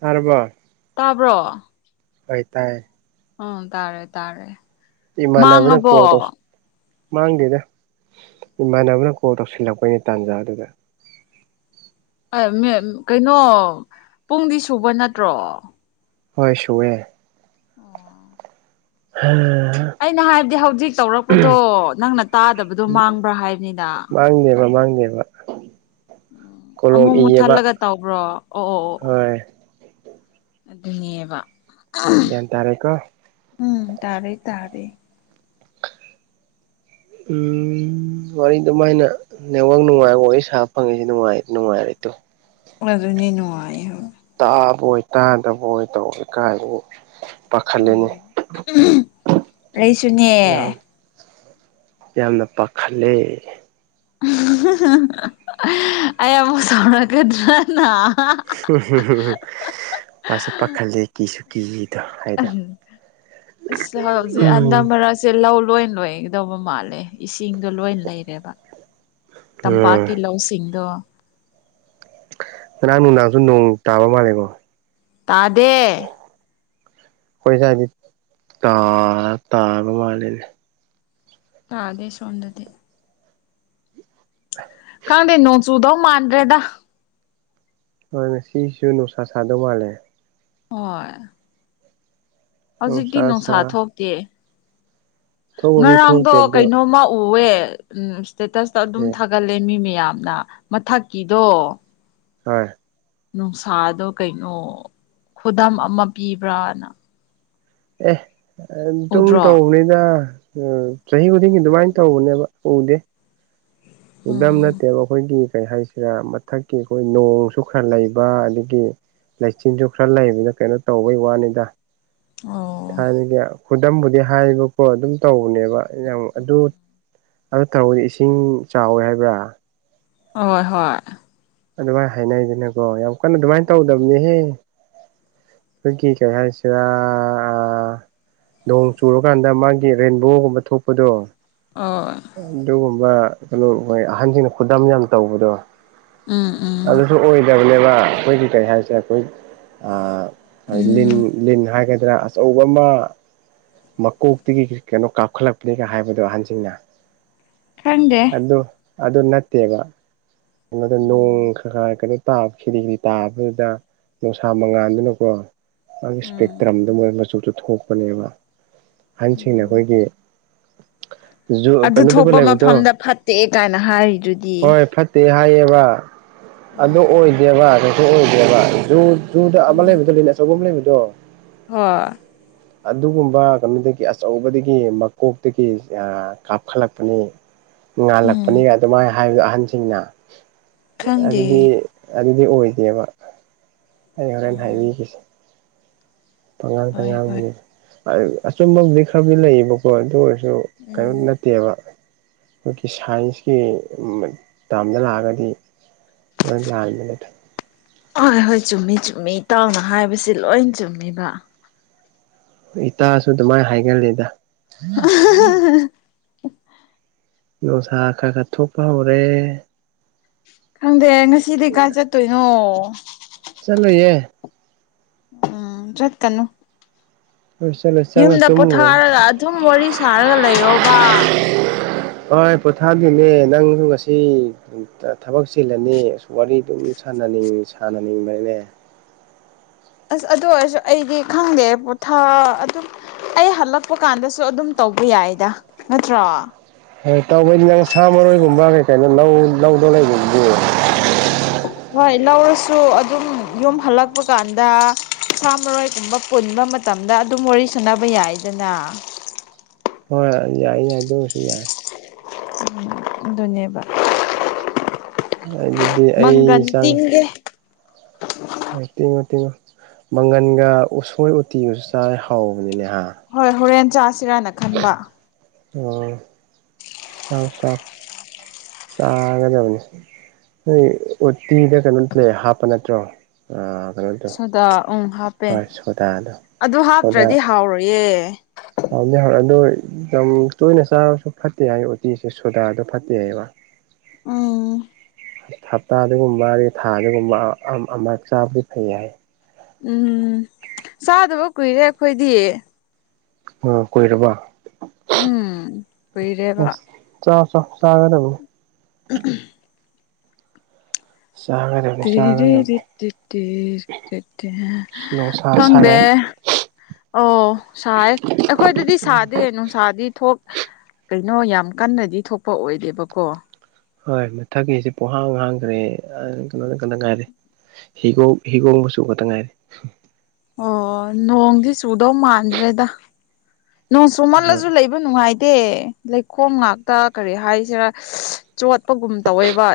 ꯇꯔꯕ ꯇꯥꯕ꯭ꯔꯣ ꯑꯣꯏ ꯇꯥꯏ ꯎꯝ ꯇꯥꯔꯦ ꯇꯥꯔꯦ ꯏꯃꯕꯅ ꯀꯣꯜ ꯇꯧ ꯃꯥꯡꯉꯕꯣ ꯃꯥꯡꯗꯦꯗ ꯏꯃꯥꯟꯅꯕꯅ ꯀꯣꯜ ꯇꯧꯁꯤꯜꯂꯛꯄꯩꯅꯦ ꯇꯥꯟꯖꯥ ꯑꯗꯨꯗ ꯀꯩꯅꯣ ꯄꯨꯡꯗꯤ ꯁꯨꯕ ꯅꯠꯇ꯭ꯔꯣ ꯍꯣꯏ ꯁꯋꯦ ꯑꯣ ꯎꯝ ꯑꯩꯅ ꯍꯥꯏꯕꯗꯤ ꯍꯧꯖꯤꯛ ꯇꯧꯔꯛꯄꯗꯣ ꯅꯪꯅ ꯇꯥꯗꯕꯗꯣ ꯃꯥꯡꯕ꯭ꯔꯥ ꯍꯥꯏꯕꯅꯤꯅ ꯃꯥꯡꯗꯦꯕ ꯃꯥꯡꯗꯦꯕ ꯀꯣꯂꯣꯝ ꯑꯃꯨꯛ ꯃꯨꯛ ꯏꯌꯦꯕ ꯊꯠꯂꯒ ꯇꯧꯕ꯭ꯔꯣ ꯑꯣ ꯑꯣ ꯑꯣ ꯍꯣꯏ ꯑꯗꯨꯅꯦꯕ ꯒ꯭ꯟ ꯇꯥꯔꯦꯀꯣ ꯎꯝ ꯇꯥꯔꯦ ꯇꯥꯔꯦ ꯎꯝ ꯎꯝ ꯋꯥꯔꯤ ꯑꯗꯨꯃꯥꯏꯅ ꯅꯦꯠꯋꯥꯛ ꯅꯨꯡꯉꯥꯏꯕ ꯋꯥꯔꯤ ꯁꯥꯕ ꯐꯪꯉꯁꯤ ꯅꯨꯡꯉꯥꯏ ꯅꯨꯡꯉꯥꯏꯔꯦ ꯑꯗꯨ ꯑꯗꯨꯅꯤ ꯅꯨꯡꯉꯥꯏꯌꯦ ꯍꯧꯖꯤꯛ ꯇꯥꯕꯣꯏ ꯇꯥꯗꯕꯣꯏ ꯇꯧꯋꯦ ꯀꯥꯏꯗꯒꯤ ꯄꯥꯈꯠꯂꯦꯅꯦ ꯎꯝ ꯑꯩꯁꯨꯅꯦ ꯌꯥꯝ ꯌꯥꯝꯅ ꯄꯥꯈꯠꯂꯦ ꯑꯩ ꯑꯃꯨꯛ ꯁꯥꯎꯔꯛꯀꯗ꯭ꯔꯥꯅ ꯄꯥꯁꯨ ꯄꯥꯈꯠꯂꯤ ꯀꯤꯁꯨ ꯀꯤꯗꯣ ꯍꯥꯏꯗꯣ ꯎꯝ ꯏꯁ ꯍꯧꯖꯤꯛ ꯎꯝ ꯍꯟꯗꯛ ꯃꯔꯛ ꯁꯦ ꯂꯧ ꯂꯣꯏ ꯂꯣꯏꯒꯗꯧꯕ ꯃꯥꯜꯂꯦ ꯏꯁꯤꯡꯗꯣ ꯂꯣꯏ ꯂꯩꯔꯦꯕ ꯎꯝ ꯇꯝꯄꯥꯛꯀꯤ ꯂꯧꯁꯤꯡꯗꯣ ꯉꯔꯥꯡ ꯅꯨꯡꯗꯥꯡꯁꯨ ꯅꯣꯡ ꯇꯥꯕ ꯃꯥꯜꯂꯦꯀꯣ ꯇꯥꯗꯦ ꯑꯩꯈꯣꯏ ꯁꯥꯏꯗꯤ ꯇꯥ ꯇꯥꯕ ꯃꯥꯜꯂꯤꯅꯦ ꯇꯥꯗꯦ ꯁꯣꯝꯗꯗꯤ ꯈꯪꯗꯦ ꯅꫭꯡ ꯆꯨꯗꯧ ꯃꯥꯥꯟꯅꯗꯔꯦꯗ ꯍꯣꯏ ꯉꯁꯤꯁꯨ ꯅꯨꯡꯁꯥ ꯁꯥꯗꯧ ꯃꯥꯜꯂꯦ ꯍꯣꯏ ꯍꯧꯖꯤꯛꯇꯤ ꯅꯨꯡꯁꯥ ꯊꯣꯛ ꯇꯦ ꯊꯣꯛꯄꯗꯤ ꯉꯔꯥꯡꯗꯣ ꯊꯣꯛꯇꯦ ꯑꯗꯣ ꯀꯩꯅꯣꯝꯃ ꯎꯋꯦ ꯎꯝ ꯏꯁ꯭ꯇꯦꯇꯁꯇ ꯑꯗꯨꯝ ꯍꯣꯏ ꯊꯥꯒꯠꯂꯦ ꯃꯤ ꯃꯌꯥꯝꯅ ꯃꯊꯛꯀꯤꯗꯣ ꯍꯣꯏ ꯅꯨꯡꯁꯥꯗꯣ ꯀꯩꯅꯣ ꯈꯨꯗꯝ ꯑꯃ ꯄꯤꯕ꯭ꯔꯅ ꯑꯦ ꯑꯗꯨꯝ ꯎꯗ꯭ꯔꯣ ꯇꯧꯕꯅꯤꯗ ꯎꯝ ꯆꯍ ꯈꯨꯗꯤꯡꯒꯤ ꯑꯗꯨꯃꯥꯏ ꯇꯧꯕꯅꯦꯕ ꯎꯗꯦ ꯎꯗꯝ ꯎꯝ ꯅꯠꯇꯦꯕ ꯑꯩꯈꯣꯏꯒꯤ ꯀꯩ ꯍꯥꯏꯁꯤ ꯁꯤꯔ ꯃꯊꯛꯀꯤ ꯑꯩꯈꯣꯏ ꯅꯣꯡꯁꯨ ꯈꯔ ꯂꯩꯕ ꯑꯗꯨꯒꯤ ꯂꯩꯆꯤꯟꯁꯨ ꯈꯔ ꯂꯩꯕꯗ ꯀꯩꯅꯣ ꯇꯧꯕꯩ ꯋꯥꯅꯤꯗ ꯑꯣ ꯊꯥꯏꯅꯒꯤ ꯈꯨꯗꯝꯕꯨꯗꯤ ꯍꯥꯏꯕꯀꯣ ꯑꯗꯨꯝ ꯇꯧꯕꯅꯦꯕ ꯑꯩꯅ ꯑꯗꯨ ꯑꯗꯨ ꯇꯧꯔꯗꯤ ꯏꯁꯤꯡ ꯆꯥꯎꯋꯦ ꯍꯥꯏꯕ꯭ꯔꯥ ꯍꯣꯏ ꯍꯣꯏ ꯑꯗꯨꯃꯥꯏ ꯍꯥꯏꯅꯩꯗꯅꯀꯣ ꯌꯥꯝ ꯀꯟꯅ ꯑꯗꯨꯃꯥꯏ ꯇꯧꯗꯝꯅꯤꯍꯦ ꯑꯩꯈꫭꯏꯒꯤ ꯀꯩ ꯍꯥꯏꯁꯤꯔ ꯅꯣꯡ ꯆꯨꯔꯀꯥꯟꯗ ꯃꯥꯒꯤ ꯔꯦꯟꯕꯣꯒꯨꯝꯕ ꯊꯣꯛꯄꯗꯣ ꯑꯣ ꯑꯗꯨꯒꯨꯝꯕ ꯀꯩꯅꯣ ꯍꯣꯏ ꯑꯍꯟꯖꯤꯡꯅ ꯈꯨꯗꯝ ꯌꯥꯝ ꯇꯧꯕꯗꯣ ꯎꯝ ꯎꯝ ꯑꯗꯨꯁꯨ ꯑꯣꯏꯗꯕꯅꯦꯕ ꯑꯩꯈꯣꯏꯒꯤ ꯀꯔꯤ ꯍꯥꯏꯁꯦ ꯑꯩꯈꯣꯏ ꯑꯥ ꯂꯤꯟ ꯎꯝ ꯂꯤꯟ ꯍꯥꯏꯒꯗ꯭ꯔꯥ ꯑꯆꯧꯕꯃ ꯃꯀꯣꯛꯇꯒꯤ ꯀꯩꯅꯣ ꯀꯥꯞꯈꯠꯂꯛꯄꯅꯤꯒ ꯍꯥꯏꯕꯗꯣ ꯑꯍꯟꯁꯤꯡꯅ ꯈꯪꯗꯦ ꯑꯗꯨ ꯑꯗꯨ ꯅꯠꯇꯦꯕ ꯀꯩꯅꯣꯗ ꯅꯣꯡ ꯎꯝ ꯈ ꯈ ꯀ ꯇꯥꯕ ꯁꯤꯠꯂꯤ ꯁꯤꯠꯂꯤ ꯇꯥꯕꯗꯨꯗ ꯅꯨꯡꯁꯥ ꯃꯉꯥꯜꯗꯨꯅꯀꯣ ꯑꯗꯨꯒꯤ ꯎꯝ ꯏꯁꯄꯦꯛꯇ꯭ꯔꯝꯗꫭ ꯃꯣꯏ ꯃꯆꯨꯗꯨ ꯊꯣꯛꯄꯅꯦꯕ ꯑꯍꯟꯁꯤꯡꯅ ꯎꯝ ꯑꯩꯈꯣꯏꯒꯤ ꯖꯨ ꯑꯗꯨ ꯀꯩꯅꯣꯗꯒ ꯊꯣꯛꯄ ꯂꯩꯕꯗꯣ ꯃꯐꯝꯗ ꯐꯠꯇꯦ ꯀꯥꯏꯅ ꯍꯥꯏꯔꯤꯗꯨꯗꯤ ꯍꯣꯏ ꯐꯠ ꯇꯦ ꯍꯥꯏꯌꯦꯕ ꯑꯗꯨ ꯎꯝ ꯑꯣꯏꯗꯦꯕ ꯀꯩꯁꯨ ꯑꯣꯏꯗꯦꯕ ꯑꯗꯨ ꯖꯨꯗ ꯑꯃ ꯂꯩꯕꯗꯣ ꯂꯤꯟ ꯑꯆꯧꯕ ꯑꯃ ꯂꯩꯕꯗꯣ ꯍꫭꯏ ꯑꯗꯨꯒꯨꯝꯕ ꯀꯩꯅꯣꯗꯒꯤ ꯑꯆꯧꯕꯗꯒꯤ ꯃꯀꯣꯛꯇꯒꯤ ꯀꯥꯞꯈꯠꯂꯛꯄꯅꯤ ꯎꯝ ꯉꯥꯜꯂꯛꯄꯅꯤ ꯑꯗꯨꯃꯥꯏꯅ ꯍꯥꯏꯕꯗ ꯑꯍꯟꯁꯤꯡꯅ ꯈꯪꯗꯦ ꯑꯗꯨꯗꯤ ꯑꯗꯨꯗꯤ ꯑꯣꯏꯗꯦꯕ ꯑꯩ ꯍꯣꯔꯦꯟ ꯎꯝ ꯍꯥꯏꯕꯤꯈꯤꯁꯦ ꯄꯉꯥꯡ ꯇ ꯍꯣꯏ ꯍꯣꯏ ꯉꯥꯡꯕꯅꯤ ꯑꯆꯨꯝꯕꯕꯨꯗꯤ ꯈꯔꯗꯤ ꯂꯩꯌꯦꯕꯀꯣ ꯑꯗꯨ ꯑꯣꯏꯔꯁꯨ ꯀꯩꯅꯣ ꯎꯝ ꯅꯦ ꯅꯠꯇꯦꯕ ꯑꯩꯈꯣꯏꯒꯤ ꯁꯥꯏꯟꯁꯀꯤ ꯇꯥꯝꯗ ꯂꯥꯛꯑꯒꯗꯤ ꯂꯣꯏ ꯂꯥꯟꯃꯤꯅꯠ ꯍꯣꯏ ꯍꯣꯏ ꯆꯨꯝꯃꯤ ꯆꯨꯝꯃꯤ ꯏꯇꯥꯎꯅ ꯍꯥꯏꯕꯁꯦ ꯂꯣꯏ ꯆꯨꯝꯃꯤꯕ ꯏꯇꯥꯁꯨ ꯑꯗꯨꯃꯥꯏꯅ ꯍꯥꯏꯒꯂꯦꯗ ꯅꯨꯡꯁꯥ ꯈ ꯈ ꯊꯣꯛꯄ ꯍꯧꯔꯦ ꯈꯪꯗꯦ ꯉꯁꯤꯗꯤ ꯀꯥꯏ ꯆꯠꯇꯣꯏꯅꯣ ꯆꯠꯂꯨꯏꯌꯦ ꯎꯝ ꯆꯠ ꯀꯅꯨ ꯍꯣꯏꯁꯦ ꯌꯨꯝꯗ ꯄꯣꯊꯥꯔꯒ ꯑꯗꯨꯝ ꯋꯥꯔꯤ ꯁꯥꯔꯒ ꯂꯩꯔꯣꯕ ꯄꯣꯊꯥꯗꯨꯅꯦ ꯅꯪꯁꯨ ꯉꯁꯤ ꯊꯕꯛ ꯆꯤꯜꯂꯅꯤ ꯑ ꯋꯥꯔꯤ ꯑꯗꯨꯝ ꯁꯥꯟꯅꯅꯤꯡ ꯁꯥꯟꯅꯅꯤꯡꯕꯅꯤꯅꯦ ꯑꯁ ꯑꯗꯨ ꯑꯣꯏꯔꯁꯨ ꯑꯩꯗꯤ ꯈꯪꯗꯦ ꯄꯣꯊꯥ ꯑꯗꯨꯝ ꯑꯩ ꯍꯜꯂꯛꯄ ꯀꯥꯟꯗꯁꯨ ꯑꯗꯨꯝ ꯇꯧꯕ ꯌꯥꯏꯗ ꯅꯠꯇ꯭ꯔꯣ ꯇꯧꯕꯩꯗꯤ ꯅꯪ ꯁꯥ ꯃꯔꯣꯏꯒꯨꯝꯕ ꯀꯩ ꯀꯩꯅꯣ ꯂꯧ ꯂꯧꯗꯣ ꯂꯩꯕꯅꯦ ꯍꯣꯏ ꯂꯧꯔꯁꯨ ꯑꯗꯨꯝ ꯌꯨꯝ ꯍꯜꯂꯛꯄ ꯀꯥꯟꯗ ꯀꯨꯟꯊ꯭ꯔꯥ ꯃꯔꯣꯏꯒꯨꯝꯕ ꯄꯨꯟꯕ ꯃꯇꯝꯗ ꯑꯗꯨꯝ ꯋꯥꯔꯤ ꯁꯨꯅꯕ ꯌꯥꯏꯗꯅ ꯍꯣꯏ ꯌꯥꯏ ꯌꯥꯏ ꯑꯗꯨꯃꯁꯨ ꯌꯥꯏ ꯑꯗꯨꯅꯦꯕ ꯑꯗꯨꯗꯤ ꯑꯩ ꯃꯪꯒꯟ ꯆꯥꯡ ꯇꯤꯡꯒꯦ [unintelligible] ꯍꯣꯏ ꯇꯤꯡꯉꯣ ꯇꯤꯡꯉꯣ ꯃꯪꯒꯟꯒ ꯎꯁꯣꯏ ꯎꯇꯤꯒꯁꯨ ꯆꯥꯔꯗꯤ ꯍꯥꯎꯕꯅꯤꯅꯦꯍ ꯍꯣꯏ ꯍꯣꯔꯦꯟ ꯆꯥꯁꯤꯔꯥꯅ ꯈꯟꯕ ꯑꯣ ꯆꯥꯏ ꯆꯥꯏ ꯆꯥꯒꯗꯕꯅꯤ ꯅꯣꯏ ꯎꯠꯇꯤꯗ ꯀꯩꯅꯣ ꯂꯩ ꯍꯥꯞꯄ ꯅꯠꯇ꯭ꯔꯣ ꯑ ꯁꯗ ꯎꯝ ꯍꯥꯞꯄꯦ ꯑꯗꯨ ꯍꯥꯞꯇ꯭ꯔꯗꯤ ꯍꯥꯎꯔꯣꯏꯌꯦ ꯍꯥꯎꯅꯦ ꯍ ꯑꯗꯨꯣ ꯌꯥꯝ ꯇꯣꯏꯅ ꯆꯥꯔꯁꯨ ꯐꯠꯇꯦ ꯍꯥꯏ ꯎꯇꯤꯁꯦ ꯁꯣꯗꯥꯗ ꯐꯠꯇꯦ ꯍꯥꯏꯕ ꯎꯝ ꯍꯞꯇꯥ ꯑꯗꯨꯒꯒꯨꯝꯕ ꯑꯗꯩ ꯊꯥ ꯑꯗꯨꯒꯨꯝꯕ ꯑꯃꯛ ꯆꯥꯕꯗꯤ ꯐꯩ ꯍꯥꯏ ꯎꯝ ꯆꯥꯗꯕ ꯀꯨꯏꯔꯦ ꯑꯩꯈꯣꯏꯗꯤ ꯎ ꯀꯣꯏꯔꯕ ꯎꯝ ꯀꯨꯏꯔꯦꯕ ꯆꯥꯎꯥꯛ ꯆ ꯆꯥꯒꯗꯕꯅꯤ [unintelligible] ꯆꯥꯒꯅꯤ [unintelligible] ꯅꯨꯡ ꯁꯥꯥ ꯁꯥꯥꯔꯦ ꯑꯣ ꯁꯥꯏ ꯑꯩꯈꯣꯏꯗꯗꯤ ꯁꯥꯗꯦ ꯅꯨꯡꯁꯥꯗꯤ ꯊꯣꯛ ꯀꯩꯅꯣ ꯌꯥꯝ ꯀꯟꯅꯗꯤ ꯊꯣꯛꯄ ꯑꯣꯏꯗꯦꯕꯀꯣ ꯍꯣꯏ ꯃꯊꯛꯀꯤꯁꯦ ꯄꯣꯡꯍꯥꯡ ꯍꯥꯡꯈ꯭ꯔꯦ ꯀꯩꯅꯣꯗ ꯈꯇ ꯉꯥꯏꯔꯦ ꯍꯤꯒꯣꯛ ꯍꯤꯒꯣꯡꯃꯆꯨ ꯈꯛꯇ ꯉꯥꯏꯔꯦ ꯑꯣ ꯅꯣꯡꯗꯤ ꯆꯨꯗꯧ ꯃꯥꯟꯗ꯭ꯔꯦꯗ ꯅꯣꯡ ꯍꯣꯏ ꯁꯨꯝꯃꯜꯂꯁꯨ ꯂꯩꯕ ꯅꯨꯡꯉꯥꯏꯇꯦ ꯂꯩꯈꯣꯝ ꯉꯥꯛꯇ ꯀꯔꯤ ꯍꯥꯏꯁꯤꯔꯥ ꯆꯣꯠꯄꯒꯨꯝ ꯇꯧꯋꯦꯕ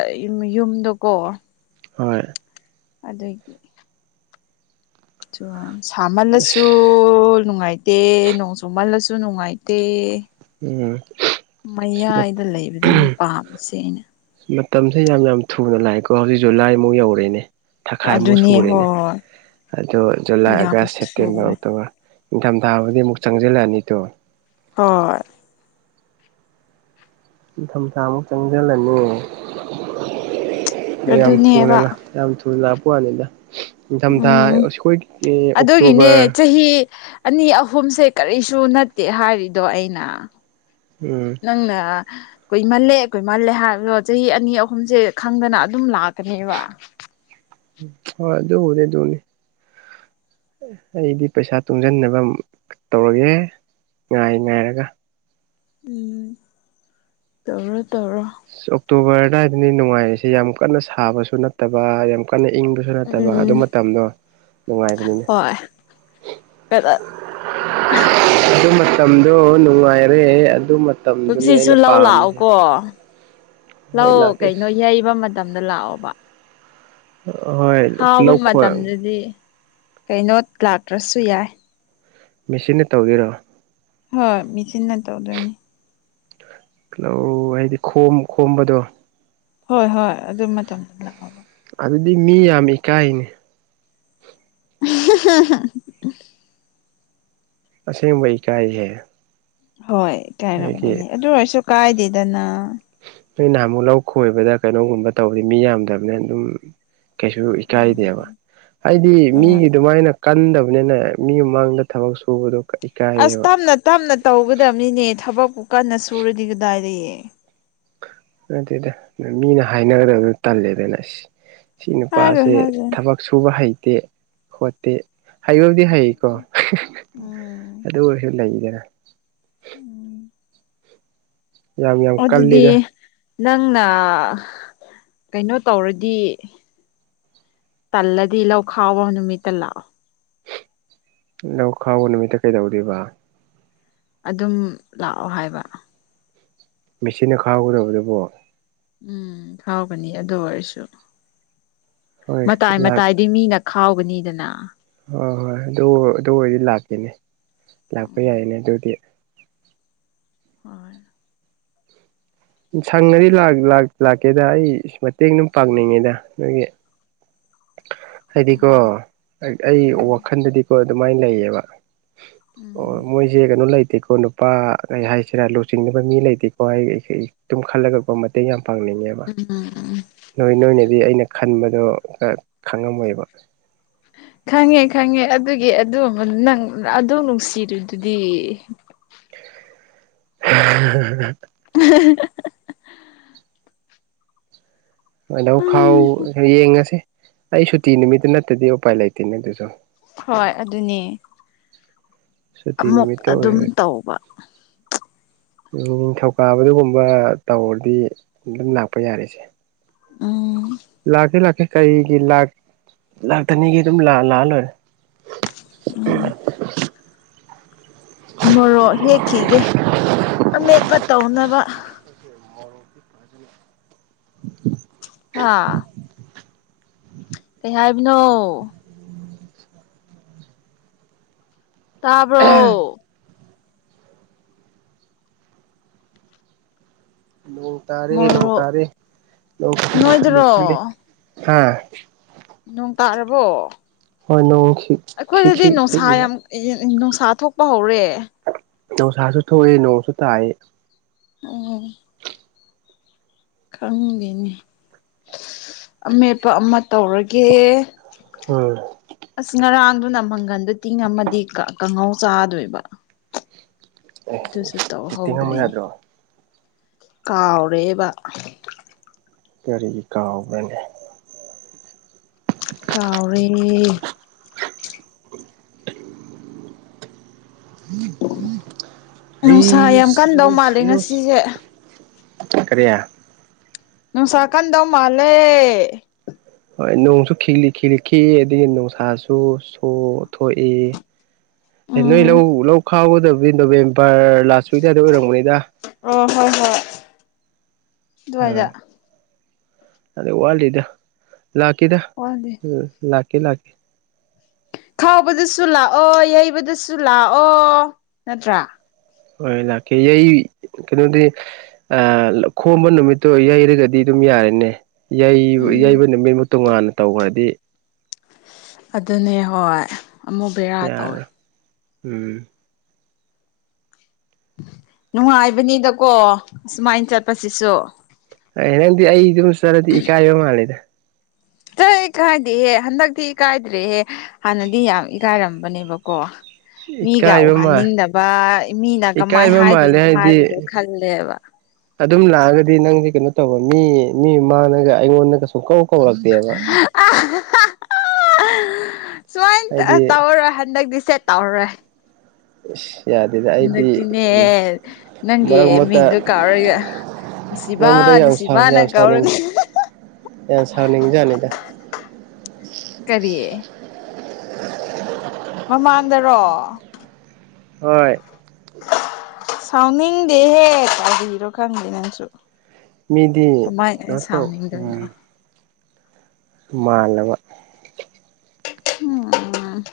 ꯌꯨꯝꯗꯨꯀꯣ ꯍꯣꯏ ꯑꯗꯨꯒꯤ [unintelligible] ꯁꯥꯃꯜꯂꯁꯨ ꯅꯨꯡꯉꯥꯏ ꯗꯦ ꯅꯣꯡ ꯆ ꯃꯜꯂꯁꯨ ꯅꯨꯡꯉꯥꯏꯇꯦ ꯎꯝ ꯃꯌꯥꯏꯗ ꯂꯩꯕꯗꯨꯅꯤ ꯄꯥꯝꯃꯤꯁꯦ ꯑꯩꯅ ꯃꯇꯝꯁꯦ ꯌꯥꯝ ꯌꯥꯝ ꯊꯨꯅ ꯂꯥꯛꯑꯦꯀꯣ ꯍꯧꯖꯤꯛ ꯖꯨꯂꯥꯏꯃꯨꯛ ꯌꯧꯔꯦꯅꯦ ꯊꯥꯈꯥꯏꯃꯨꯛ ꯑꯗꯨꯅꯦ ꯁꯨꯔꯦꯅꯦ ꯍꯣꯏ ꯑꯗꯣ ꯖꯨꯂꯥꯏ ꯌꯥꯝ ꯑꯥꯒꯁ ꯁꯦꯞꯇꯦꯝꯕꯔ ꯊꯨꯋꯦ ꯑꯣꯛꯇꯣꯕꯔ ꯅꯤꯡꯊꯝꯊꯥꯕꯨꯗꯤ ꯑꯃꯨꯛ ꯆꯪꯁꯤꯜꯂꯛꯑꯅꯤ ꯗꯣ ꯍꯣꯏ ꯅꯤꯡꯊꯝ ꯊꯥꯃꯨꯛ ꯆꯪꯁꯤꯜꯂꯅꯤ [unintelligible] ꯑꯗꯨꯅꯦꯕ ꯌꯥꯝ ꯊꯨꯅ ꯂꯥꯛꯄ ꯋꯥꯅꯤꯗ ꯅꯤꯡꯊꯝ ꯊꯥ ꯎꯝ ꯑꯩꯈꯣꯏ ꯑꯗꯨꯒꯤꯅꯦ ꯑꯣꯛꯇꯣꯕꯔ ꯆꯍꯤ ꯑꯅꯤ ꯑꯍꯨꯝꯁꯦ ꯀꯔꯤꯁꯨ ꯅꯠꯇꯦ ꯍꯥꯏꯔꯤꯗꯣ ꯑꯩꯅ ꯎꯝ ꯅꯪꯅ ꯀꯨꯏꯃꯜꯂꯦ ꯀꯨꯏꯃꯜꯂꯦ ꯍꯥꯏꯕꯗꯣ ꯆꯍꯤ ꯑꯅꯤ ꯑꯍꯨꯝꯁꯦ ꯈꯪꯗꯅ ꯑꯗꯨꯝ ꯂꯥꯛꯀꯅꯦꯕ ꯍꯣꯏ ꯑꯗꯨꯕꯨꯗꯤ ꯑꯗꯨꯅꯤ ꯑꯩꯗꯤ ꯄꯩꯁꯥ ꯇꯨꯡꯁꯤꯟꯅꯕ ꯇꯧꯔꯒꯦ ꯉꯥꯏ ꯉꯥꯏꯔꯒ ꯎꯝ ꯇꯧꯔꯣ ꯇꯧꯔꯣ ꯑꯣꯛꯇꯣꯕꯔ ꯑꯗ꯭ꯋꯥꯏꯗꯅꯤ ꯅꯨꯡꯉꯥꯏꯔꯤꯁꯦ ꯌꯥꯝ ꯀꯟꯅ ꯁꯥꯕꯁꯨ ꯅꯠꯇꯕ ꯌꯥꯝ ꯀꯟꯅ ꯏꯪꯕꯁꯨ ꯅꯠꯇꯕ ꯑꯗꯨ ꯎꯝ ꯃꯇꯝꯗꯣ ꯅꯨꯡꯉꯥꯏꯕꯅꯤꯅꯦ ꯍꯣꯏ ꯑꯗꯨ ꯃꯇꯝꯗꯣ ꯅꯨꯡꯉꯥꯏꯔꯦ ꯑꯗꯨ ꯃꯇꯝꯗꯨꯅꯤ ꯀꯨꯝꯁꯤꯁꯨ ꯑꯩꯅ ꯂꯧ ꯄꯥꯝꯃꯤꯁꯦ ꯂꯥꯛꯑꯣꯀꯣ ꯍꯣꯏ ꯂꯥꯛꯑꯣ ꯀꯩꯅꯣ ꯂꯥꯛꯀꯦꯁ ꯌꯩꯕ ꯃꯇꯝꯗ ꯂꯥꯛꯑꯣꯕ ꯍꯣꯏ ꯈꯥꯎꯕ ꯂꯧ ꯈꯣꯏ ꯃꯇꯝꯗꯗꯤ ꯀꯩꯅꯣ ꯂꯥꯛꯇ꯭ꯔꯁꯨ ꯌꯥꯏ ꯃꯦꯆꯤꯟꯅ ꯇꯧꯗꯣꯏꯔꯣ ꯍꯣꯏ ꯃꯦꯆꯤꯟꯅ ꯇꯧꯗꯣꯏꯅꯤ ꯂꯧ ꯍꯥꯏꯗꯤ ꯈꯣꯝ ꯈꯣꯝꯕꯗꯣ ꯍꯣꯏ ꯍꯣꯏ ꯑꯗꯨ ꯃꯇꯝꯗꯨꯗ ꯑꯗꯨꯗꯤ ꯃꯤ ꯌꯥꯝ ꯏꯀꯥꯏꯅꯦ [unintelligible] ꯑꯁꯦꯡꯕ ꯏꯀꯥꯏꯍꯦ ꯍꯣꯏ ꯑꯩꯒꯤ ꯏꯀꯥꯏꯔꯝꯒꯅꯤ ꯑꯗꯨ ꯑꯣꯏꯔꯁꯨ ꯀꯥꯏꯗꯦꯗꯅ ꯅꯣꯏ ꯅꯍꯥꯟꯃꯨꯛ ꯂꯧ ꯈꯣꯏꯕꯗ ꯀꯩꯅꯣꯒꯨꯝꯕ ꯇꯧꯔꯗꯤ ꯃꯤ ꯌꯥꯝꯗꯕꯅ ꯑꯗꯨꯝ ꯀꯩꯁꯨ ꯏꯀꯥꯏꯗꯦꯕ ꯎꯝ ꯍꯥꯏꯗꯤ ꯍꯣꯏ ꯃꯤꯒꯤ ꯑꯗꯨꯃꯥꯏꯅ ꯀꯟꯗꯕꯅꯤꯅ ꯃꯤ ꯃꯃꯥꯡꯗ ꯊꯕꯛ ꯁꯨꯕꯗꯣ ꯑꯁ ꯏꯀꯥꯏꯌꯦꯕ ꯇꯞꯅ ꯇꯞꯅ ꯇꯧꯒꯗꯕꯅꯤꯅꯦ ꯊꯕꯛꯄꯨ ꯀꯟꯅ ꯁꯨꯔꯗꯤ ꯀꯗꯥꯏꯗꯒꯤ ꯅꯠꯇꯦꯗ ꯃꯤꯅ ꯍꯥꯏꯅꯔꯒꯗꯤ ꯇꯜꯂꯦꯗꯅ ꯁꯤ ꯍꯥꯏꯔꯣꯏ ꯅꯨꯄꯥꯁꯦ ꯍꯥꯏꯔꯣꯏ ꯊꯕꯛ ꯁꯨꯕ ꯍꯩꯇꯦ ꯍꯣ ꯇꯦ ꯍꯩꯕꯕꯨꯗꯤ ꯍꯩꯀꯣ ꯎꯝ ꯑꯗꯨ ꯑꯣꯏꯔꯁꯨ ꯂꯩꯗꯅ ꯎꯝ ꯌꯥꯝ ꯑꯣ ꯌꯥꯝ ꯑꯗꯨꯗꯤ ꯀꯜꯂꯤꯗ ꯅꯪꯅ ꯀꯩꯅꯣ ꯇꯧꯔꯗꯤ ꯇꯜꯂꯗꯤ ꯂꯧ ꯈꯥꯎꯕ ꯅꯨꯃꯤꯠꯇ ꯂꯥꯛꯑꯣ ꯂꯧ ꯈꯥꯎꯕ ꯅꯨꯃꯤꯠꯇ ꯀꯩꯗꯧꯗꯣꯏꯕ ꯑꯗꯨꯝ ꯂꯥꯛꯑꯣ ꯍꯥꯏꯕ ꯃꯦꯆꯤꯟꯅ ꯈꯥꯎꯒꯗꯕꯗꯨꯕꯨ ꯎꯝ ꯈꯥꯎꯒꯅꯤ ꯑꯗꯨ ꯑꯣꯏꯔꯁꯨ ꯍꯣꯏ ꯃꯇꯥꯏ ꯂꯥꯛ ꯃꯇꯥꯏ ꯗꯤ ꯃꯤꯅ ꯈꯥꯎꯒꯅꯤꯗꯅ ꯍꯣꯏ ꯍꯣꯏ ꯑꯗꯨ ꯑꯗꯨ ꯑꯣꯏꯔꯗꯤ ꯂꯥꯛꯀꯦꯅꯦ ꯂꯥꯛꯄ ꯎꯝ ꯌꯥꯏꯅꯦ ꯑꯗꯨꯗꯤ ꯍꯣꯏ ꯁꯪꯉꯗꯤ ꯂꯥꯛꯀꯦꯗ ꯑꯩ ꯃꯇꯦꯡ ꯑꯗꯨꯝ ꯄꯥꯡꯅꯤꯡꯉꯤꯗ ꯅꯣꯏꯒꯤ ꯍꯥꯏꯗꯤꯀꯣ ꯎꯝ ꯑꯩ ꯎꯝ ꯋꯥꯈꯜꯗꯗꯤꯀꯣ ꯑꯗꯨꯃꯥꯏꯅ ꯂꯩꯌꯦꯕ ꯑꯣ ꯎꯝ ꯃꯣꯏꯁꯦ ꯀꯩꯅꯣ ꯂꯩꯇꯦ ꯀꯣꯟꯅ ꯅꯨꯄꯥ ꯀꯩ ꯍꯥꯏꯁꯤꯔꯥ ꯂꯨꯆꯤꯡꯅꯕ ꯃꯤ ꯂꯩꯇꯦꯀꯣ ꯑꯩ ꯑꯗꯨꯨꯝ ꯈꯜꯂꯒꯄ ꯃꯇꯦꯡ ꯌꯥꯝ ꯄꯥꯡꯅꯤꯡꯉꯦꯕ ꯎꯝ ꯎꯝ ꯅꯣꯏ ꯅꯣꯏꯅꯗꯤ ꯑꯩꯅ ꯈꯟꯕꯗꯣ ꯈꯪꯉꯝꯃꯣꯏꯕ ꯈꯪꯉꯦ ꯈꯪꯉꯦ ꯑꯗꯨꯒꯤ ꯑꯗꯨ ꯅꯪ ꯑꯗꯨꯝ ꯅꯨꯡꯁꯤꯗꯨꯗꯤ [unintelligible] ꯎ [unintelligible] ꯍꯗꯧ ꯈꯥꯎ ꯌꯦꯡꯉꯁꯤ ꯑꯩ ꯁꯨꯇꯤ ꯅꯨꯃꯤꯠꯇꯨ ꯅꯠꯇꯗꯤ ꯎꯄꯥꯏ ꯂꯩꯇꯦꯅꯦ ꯑꯗꯨꯁꯨ ꯍꯣꯏ ꯑꯗꯨꯅꯦ ꯁꯨꯇꯤ ꯑꯃꯨꯛ ꯅꯨꯃꯤꯠꯇ ꯑꯗꯨꯝ ꯑꯣꯏꯔꯦ ꯇꯧꯕ ꯅꯤꯡꯊꯧꯀꯥꯕꯗꯨꯒꯨꯝꯕ ꯇꯧꯔꯗꯤ ꯑꯗꯨꯝ ꯂꯥꯛꯄ ꯌꯥꯔꯤꯁꯦ ꯎꯝ ꯂꯥꯛꯀꯦ ꯂꯥꯛꯀꯦ ꯀꯔꯤꯒꯤ ꯂꯥꯛ ꯂꯥꯛꯇꯅꯤꯒꯤ ꯑꯗꯨꯝ ꯂꯥꯛꯑ ꯂꯣꯏꯔꯦ ꯎꯝ [unintelligible] ꯃꯣꯔꯣꯛ ꯍꯦꯛꯈꯤꯒꯦ ꯑꯃꯦꯠꯄ ꯇꯧꯅꯕ ꯦ ꯃꯔꯖꯤ [unintelligible] [unintelligible] ꯍꯥꯥ ꯀꯩ ꯍꯥꯏꯕꯅꯣ ꯇꯥꯕ꯭ꯔꯣ ꯂꯧ ꯇꯔꯦ ꯂꯧ ꯃꯣꯔꯣꯛ ꯇꯔꯦ ꯂ ꯅꯣꯏꯗꯔꯣ ꯍꯥ [unintelligible] ꯅꯣꯡ ꯇꯥꯔꯕꯣ ꯍꯣꯏ ꯅꯣꯡꯁꯤ ꯑꯩꯈꯣꯏꯗꯗꯤ ꯅꯨꯡꯁꯥ ꯌꯥꯝ ꯅꯨꯡꯁꯥ ꯊꯣꯛꯄ ꯍꯧꯔꯦ ꯅꯨꯡꯁꯥꯁꯨ ꯊꯣꯛꯑꯦ ꯅꯣꯡꯁꯨ ꯇꯥꯏ ꯎꯝ ꯈꯪꯗꯅꯦ ꯑꯃꯦꯠꯄ ꯑꯃ ꯇꯧꯔꯒꯦ ꯍꯣꯏ ꯑꯁ ꯉꯔꯥꯡꯗꯨꯅ ꯃꯪꯒꯟꯗ ꯇꯤꯡ ꯑꯃꯗꯤ ꯀꯥꯡꯍꯧ ꯆꯥꯗꯣꯏꯕ ꯑꯦ ꯑꯗꯨꯁꯨ ꯇꯤꯡꯉꯝꯕ ꯇꯧꯍꯧꯗ꯭ꯔꯦꯅꯦ ꯌꯥꯗ꯭ꯔꯣ ꯀꯥꯎꯔꯦꯕ ꯀꯔꯤ ꯀꯥꯎꯕ꯭ꯔꯅꯦ ꯀꯥꯎꯔꯦ ꯌꯨꯁ ꯅꯨꯡꯁꯥ ꯌꯥꯝ ꯀꯟꯗꯧ ꯃꯥꯜꯂꯦ ꯉꯁꯤꯁꯦ [inaudible] ꯀꯔꯤꯌꯥ ꯎ ꯁꯀꯥꯟꯗꯧ ꯃꯥꯂꯦ ꯍꯣꯏ ꯅꯣꯡꯁꯨ ꯈꯤꯛꯂꯤ ꯈꯤꯛꯂꯤ ꯈꯤꯛꯏ ꯑꯗꯒꯤ ꯅꯨꯡꯁꯥꯁꯨ ꯁꯨ ꯊꯣꯛꯏ ꯅꯣꯏ ꯎꯝ ꯂꯧ ꯂꯧ ꯈꯥꯎꯒꯗꯕꯗꯤ ꯅꯣꯕꯦꯝꯕꯔ ꯂꯥꯁ ꯋꯤꯛꯗꯥꯏꯗ ꯑꯣꯏꯔꯝꯒꯅꯤꯗ ꯑꯣ ꯍꯣꯏ ꯍꯣꯏ ꯑ ꯑꯗꯨꯋꯥꯏꯗ ꯑꯗ ꯋꯥꯜꯗ ꯂꯥꯛꯀꯗ ꯋꯥꯠꯂꯤ ꯎ ꯂ ꯀꯅꯥ [unintelligible] ꯈꯥꯎꯕꯗꯁꯨ ꯂꯥꯛꯑꯣ ꯌꯩꯕꯗꯁꯨ ꯂꯥꯛꯑꯣ ꯅꯠꯇ꯭ꯔꯥ ꯍꯣꯏ ꯂꯥꯛꯀꯦ ꯑꯩ ꯀꯩꯅꯣꯗꯤ ꯈꯣꯝꯕ ꯅꯨꯃꯤꯠꯇꯣ ꯌꯩꯔꯒꯗꯤ ꯑꯗꯨꯝ ꯌꯥꯔꯦꯅꯦ ꯌꯩ ꯎꯝ ꯌꯩꯕ ꯅꯨꯃꯤꯠꯕꯨ ꯇꯣꯉꯥꯟꯅ ꯇꯧꯈ꯭ꯔꯗꯤ ꯑꯗꯨꯅꯦ ꯍꯣꯏ ꯑꯃꯨꯛ ꯕꯦꯔꯥ ꯇꯧꯋꯦ ꯌꯥꯔꯦ ꯎꯝ ꯅꯨꯡꯉꯥꯏꯕꯅꯤꯗꯀꯣ ꯁꯨꯃꯥꯏꯅ ꯆꯠꯄꯁꯤꯁꯨ ꯅꯪꯗꯤ ꯑꯩ ꯑꯗꯨꯝ ꯆꯠꯔꯗꯤ ꯏꯀꯥꯏꯕ ꯃꯥꯜꯂꯦꯗ ꯅ ꯀꯥꯏꯗꯦꯍꯦ ꯍꯟꯗꯛꯇꯤ ꯏꯀꯥꯏꯗ꯭ꯔꯦꯍꯦ ꯍꯥꯟꯅꯗꯤ ꯌꯥꯝ ꯏꯀꯥꯏꯔꯝꯕꯅꯦꯕꯀꯣ ꯃꯤꯒ ꯏꯀꯥꯏꯕ ꯃꯥꯜ ꯎꯍꯟꯅꯤꯡꯗꯕ ꯃꯤꯅ ꯀꯃꯥꯏꯅ ꯏꯀꯥꯏꯕ ꯃꯥꯜꯂꯦ ꯍꯥꯏꯗꯣꯏꯅꯣ ꯍꯥꯏꯗꯤ ꯍꯥꯏꯕꯗꯣ ꯈꯜꯂꯦꯕ ꯑꯗꯨꯝ ꯂꯥꯛꯑꯒꯗꯤ ꯅꯪꯁꯦ ꯀꯩꯅꯣ ꯇꯧꯕ ꯃꯤ ꯃꯤꯃꯅꯒ ꯑꯩꯉꯣꯟꯗꯒ ꯁꯨꯝ ꯀꯧ ꯀꯧꯔꯛꯇꯦꯕ ꯍꯥꯏꯗꯤ ꯁꯨꯃꯥꯏ ꯇꯧꯔꯔꯣꯏ ꯍꯟꯗꯛꯇꯤ ꯁꯦ ꯇꯧꯔꯔꯣꯏ ꯏꯁ ꯌꯥꯗꯦꯗ ꯑꯩꯗꯤ ꯍꯟꯗꯛꯇꯤꯅꯦ ꯅꯪꯒꯤ ꯃꯔꯛ ꯃꯔꯛꯇ ꯃꯤꯡꯗꯣ ꯀꯥꯎꯔꯒ ꯅꯨꯡꯁꯤꯕ ꯅꯕꯨꯗꯣ ꯌꯥꯝ ꯅꯨꯡꯁꯤꯕꯅ ꯌꯥꯝ ꯁꯥꯎꯅꯤꯡ ꯀꯧꯔꯅꯤ ꯌꯥꯝ ꯁꯥꯎꯅꯤꯡꯖꯥꯅꯤꯗ ꯀꯔꯤ ꯃꯃꯥꯡꯗꯔꯣ ꯍꯣꯏ ꯁꯥꯎꯅꯤꯡꯗꯦꯍꯦ ꯀꯥꯔꯤꯔꯣ ꯈꯪꯗꯦ ꯅꯪꯁꯨ ꯃꯤꯗꯤ ꯀꯃꯥꯏꯃꯤ ꯀꯩꯅꯣ ꯇꯧ [unintelligible] ꯃꯥꯜꯂꯕ ꯎꯝ